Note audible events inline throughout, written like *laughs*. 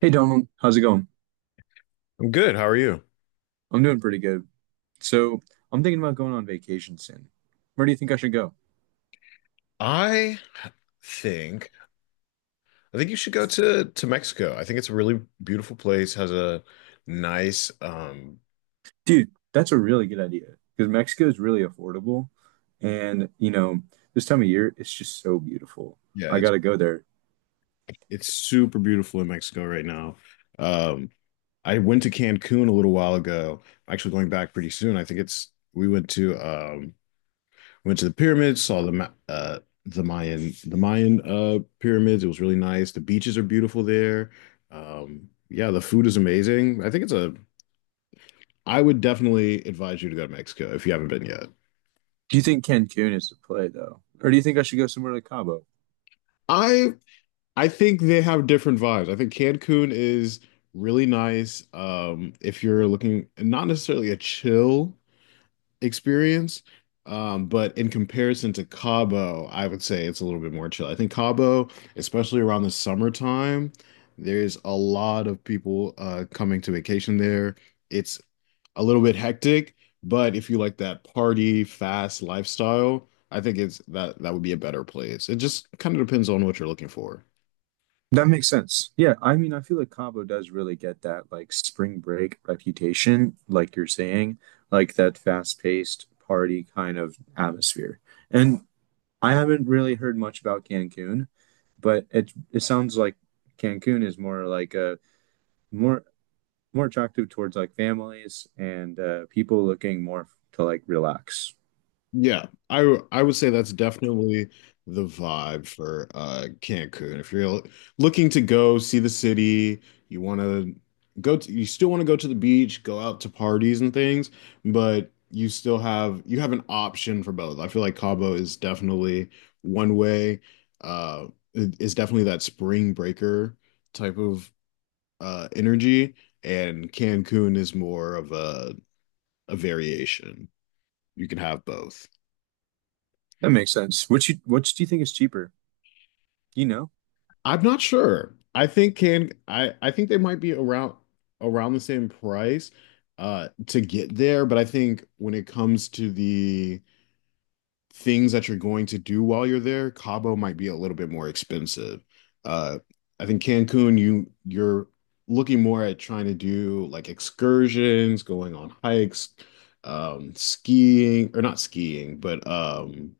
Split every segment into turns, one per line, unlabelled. Hey Donald, how's it going?
I'm good. How are you?
I'm doing pretty good. So I'm thinking about going on vacation soon. Where do you think I should go?
I think I think you should go to Mexico. I think it's a really beautiful place. Has a nice
Dude, that's a really good idea because Mexico is really affordable. And, this time of year, it's just so beautiful.
yeah,
I
it's
gotta go there.
it's super beautiful in Mexico right now. Um I went to Cancun a little while ago. I'm actually going back pretty soon. I think it's we went to went to the pyramids, saw the Mayan pyramids. It was really nice. The beaches are beautiful there. Yeah, the food is amazing. I think it's a I would definitely advise you to go to Mexico if you haven't been yet.
Do you think Cancun is the play though? Or do you think I should go somewhere like Cabo?
I I think they have different vibes. I think Cancun is really nice. If you're looking not necessarily a chill experience. But in comparison to Cabo, I would say it's a little bit more chill. I think Cabo, especially around the summertime, there's a lot of people coming to vacation there. It's a little bit hectic, but if you like that party fast lifestyle, I think it's that that would be a better place. It just kind of depends on what you're looking for.
That makes sense. Yeah, I mean, I feel like Cabo does really get that like spring break reputation, like you're saying, like that fast-paced party kind of atmosphere. And I haven't really heard much about Cancun, but it sounds like Cancun is more like a more more attractive towards like families and people looking more to like relax.
Yeah, I would say that's definitely the vibe for Cancun. If you're l- looking to go see the city, you want to you still want to go to the beach, go out to parties and things, but you have an option for both. I feel like Cabo is definitely one way. Uh, it's definitely that spring breaker type of energy, and Cancun is more of a variation. You can have both.
That makes sense. Which do you think is cheaper? You know,
I'm not sure. I think they might be around the same price to get there, but I think when it comes to the things that you're going to do while you're there, Cabo might be a little bit more expensive. Uh I think Cancun you're looking more at trying to do like excursions, going on hikes, skiing or not skiing, but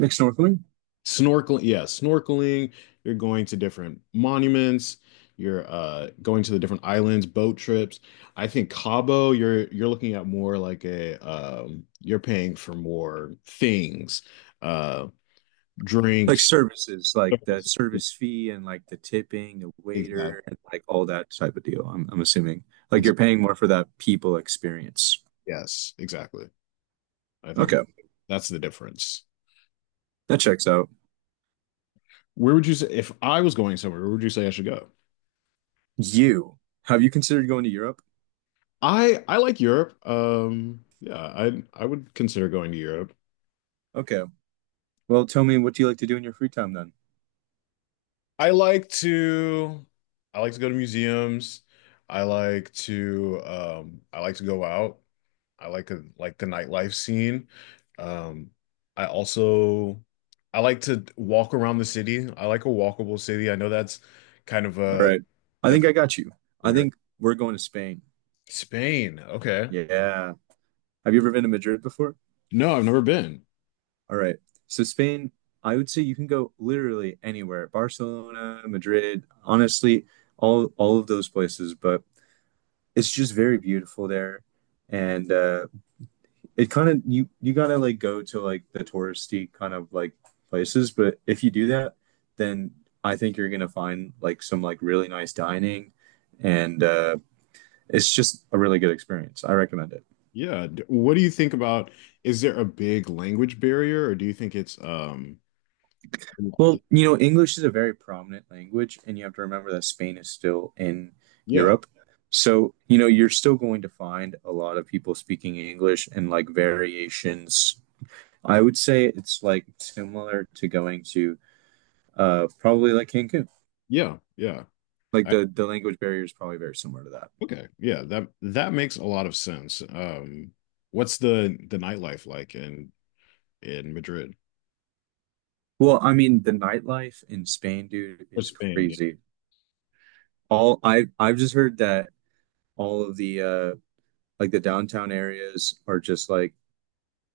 Like snorkeling?
snorkeling, yeah, snorkeling. You're going to different monuments. You're going to the different islands, boat trips. I think Cabo, you're looking at more like a you're paying for more things, uh,
Like
drinks,
services, like the
services.
service fee and like the tipping, the
Exactly.
waiter, and like all that type of deal. I'm assuming like you're
Exactly.
paying more for that people experience.
Yes, exactly. I think
Okay,
that's the difference.
that checks out.
Where would you say if I was going somewhere, where would you say I should go?
You Have you considered going to Europe?
I like Europe. Yeah, I would consider going to Europe.
Okay. Well, tell me, what do you like to do in your free time then?
I like to I like to go to museums. I like to go out. Like the nightlife scene. Um I also, I like to walk around the city. I like a walkable city. I know that's kind of
All
a,
right. I
that's
think I got you.
for
I
your.
think we're going to Spain.
Spain. Okay.
Yeah. Have you ever been to Madrid before?
No, I've never been.
All right. So, Spain, I would say you can go literally anywhere. Barcelona, Madrid, honestly, all of those places, but it's just very beautiful there. And it kind of you gotta like go to like the touristy kind of like places, but if you do that, then I think you're gonna find like some like really nice dining and it's just a really good experience. I recommend it.
Yeah. What do you think about, is there a big language barrier or do you think it's
Well, English is a very prominent language, and you have to remember that Spain is still in
yeah,
Europe. So, you're still going to find a lot of people speaking English and like variations. I would say it's like similar to going to probably like Cancun.
yeah, yeah.
Like the language barrier is probably very similar to that.
Okay. Yeah, that makes a lot of sense. What's the nightlife like in Madrid
Well, I mean, the nightlife in Spain, dude,
or
is
Spain? Yeah.
crazy. All I've just heard that all of the like the downtown areas are just like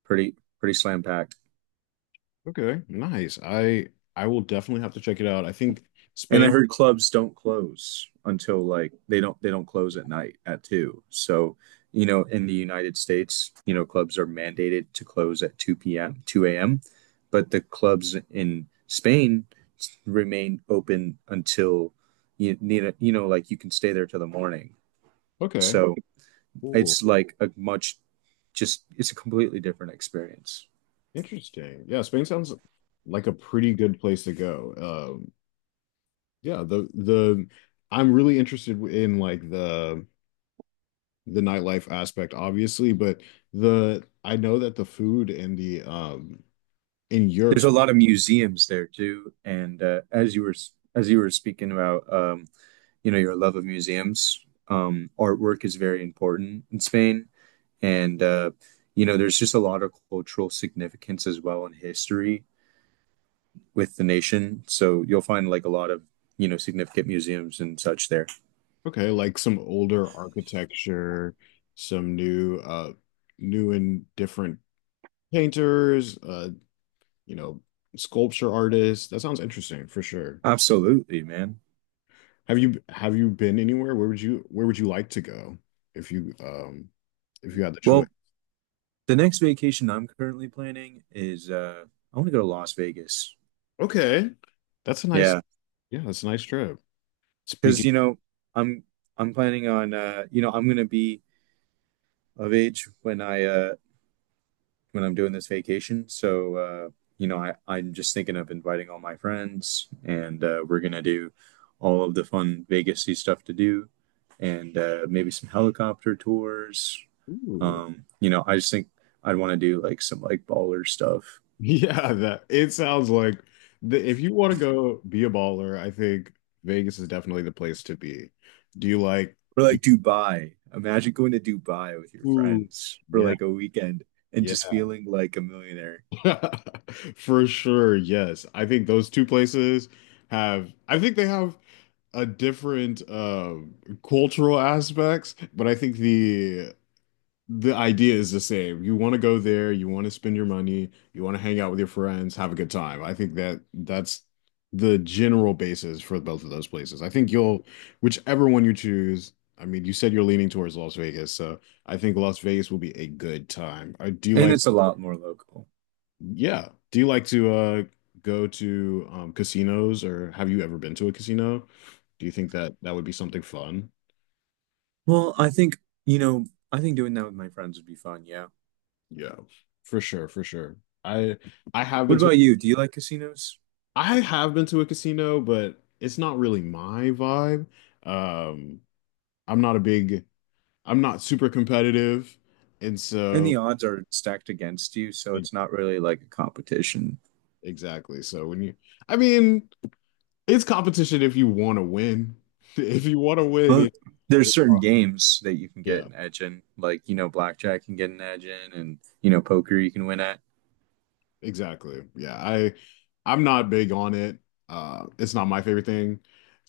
pretty pretty slam packed.
Okay, nice. I will definitely have to check it out. I think
And I
Spain.
heard clubs don't close until like they don't close at night at two. So in the United States, clubs are mandated to close at 2 p.m. 2 a.m. But the clubs in Spain remain open until you need a, you know like you can stay there till the morning.
Okay,
So
cool.
it's like a much, just it's a completely different experience.
Interesting. Yeah, Spain sounds like a pretty good place to go. Um, yeah, the I'm really interested in like the nightlife aspect, obviously, but the I know that the food and the in Europe.
There's a lot of museums there too, and as you were speaking about, your love of museums, artwork is very important in Spain, and there's just a lot of cultural significance as well in history with the nation. So you'll find like a lot of, significant museums and such there.
Okay, like some older architecture, some new and different painters, you know, sculpture artists. That sounds interesting for sure.
Absolutely, man.
Have you been anywhere? Where would you like to go if you um if you had the choice?
Well, the next vacation I'm currently planning is I want to go to Las Vegas.
Okay. That's a nice,
Yeah.
yeah, that's a nice trip.
Because
Speaking.
I'm I'm planning on I'm gonna be of age when I'm doing this vacation. So I'm just thinking of inviting all my friends and we're gonna do all of the fun Vegasy stuff to do and maybe some helicopter tours.
Ooh.
I just think I'd want to do like some like baller stuff
*laughs* Yeah, that it sounds like if you want to go be a baller, I think Vegas is definitely the place to be. Do you like
or
do
like Dubai. Imagine going to Dubai with your
Ooh,
friends for
yeah,
like a weekend and
yeah,
just feeling like a millionaire.
*laughs* for sure. Yes, I think those two places have. I think they have a different cultural aspects, but I think the idea is the same. You want to go there, you want to spend your money, you want to hang out with your friends, have a good time. I think that that's the general basis for both of those places. I think you'll, whichever one you choose. I mean, you said you're leaning towards Las Vegas, so. I think Las Vegas will be a good time. I do
And
like.
it's a lot more local.
Yeah. Do you like to go to casinos or have you ever been to a casino? Do you think that that would be something fun?
Well, I think doing that with my friends would be fun, yeah.
Yeah. For sure, for sure. I I have been
What
to
about you? Do you like casinos?
I have been to a casino, but it's not really my vibe. Um I'm not a big I'm not super competitive, and
And the
so
odds are stacked against you, so
e-
it's not really like a competition.
exactly. So when you I mean, it's competition if you want to win. *laughs* If you want to win
Well,
it,
there's
it
certain games that you can get
yeah.
an edge in, like, blackjack can get an edge in and, poker you can win at.
Exactly. Yeah, I'm not big on it. It's not my favorite thing.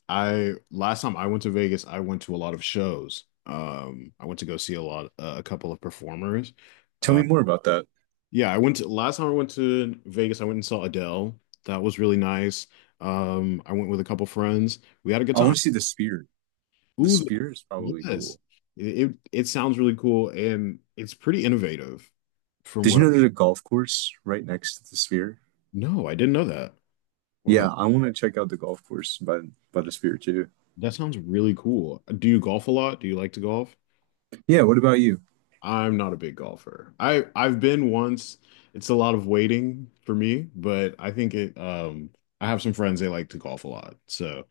I Last time I went to Vegas, I went to a lot of shows. I went to go see a couple of performers.
Tell
Uh,
me more about that.
yeah, I went to last time I went to Vegas, I went and saw Adele. That was really nice. I went with a couple friends. We had a good
I want
time.
to see the sphere. The
Ooh,
sphere is probably
yes,
cool.
it sounds really cool and it's pretty innovative from
Did you
what
know there's a golf course right next to the sphere?
no, I didn't know that. Wow,
Yeah, I want to check out the golf course by the sphere too.
that sounds really cool. Do you golf a lot? Do you like to golf?
Yeah, what about you?
I'm not a big golfer. I've been once. It's a lot of waiting for me, but I think it I have some friends they like to golf a lot. So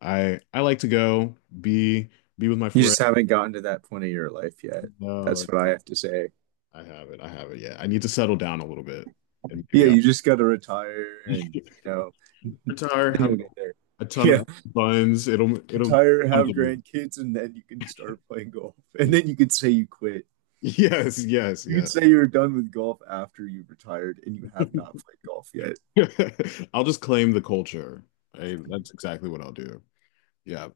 I like to go be with my
You just
friends.
haven't gotten to that point of your life yet.
No,
That's what I have to say.
I have it. I have it. Yeah. I need to settle down a little bit and
Yeah,
maybe I'll
you just got to retire and,
*laughs*
*laughs* then
retire, have
you'll get there.
a ton
Yeah,
of *laughs* buns. It'll
retire,
come
have
to me.
grandkids, and then you can start playing golf. And then
*laughs*
you can say you quit.
Yes, yes,
You can
yes.
say you're done with golf after you retired and you have not
*laughs*
played golf yet.
*laughs* I'll just claim the culture. That's exactly what I'll do. Yeah.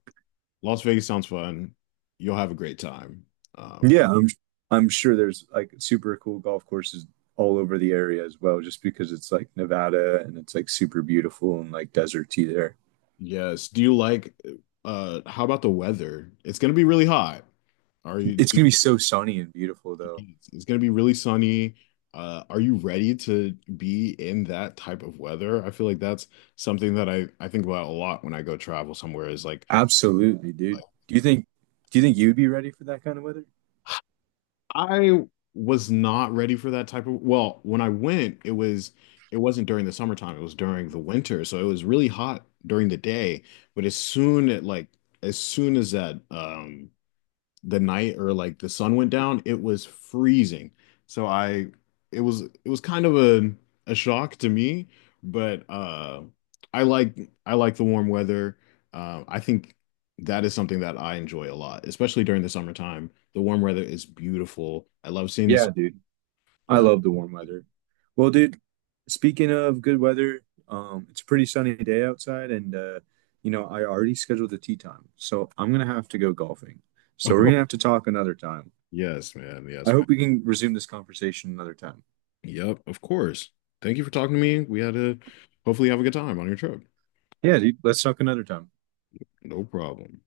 Las Vegas sounds fun. You'll have a great time. Um,
Yeah, I'm sure there's like super cool golf courses all over the area as well, just because it's like Nevada and it's like super beautiful and like deserty there.
yes. Do you like How about the weather? It's gonna be really hot. Are you
It's
do-
gonna be so sunny and beautiful though.
it's gonna be really sunny. Are you ready to be in that type of weather? I feel like that's something that I think about a lot when I go travel somewhere is like.
Absolutely, dude. Do you think you'd be ready for that kind of weather?
I was not ready for that type of, well, when I went, it wasn't during the summertime, it was during the winter. So it was really hot during the day, but as soon as that the night or like the sun went down, it was freezing. So I it was kind of a shock to me, but I like I like the warm weather. I think that is something that I enjoy a lot, especially during the summertime. The warm weather is beautiful. I love seeing the
Yeah,
sun.
dude. I
Yeah.
love the warm weather. Well, dude, speaking of good weather, it's a pretty sunny day outside, and I already scheduled the tee time, so I'm gonna have to go golfing. So we're gonna have
*laughs*
to talk another time.
Yes, man.
I
Yes, man.
hope we can resume this conversation another time.
Yep, of course. Thank you for talking to me. We had to hopefully have a good time on your trip.
Yeah, dude, let's talk another time.
No problem.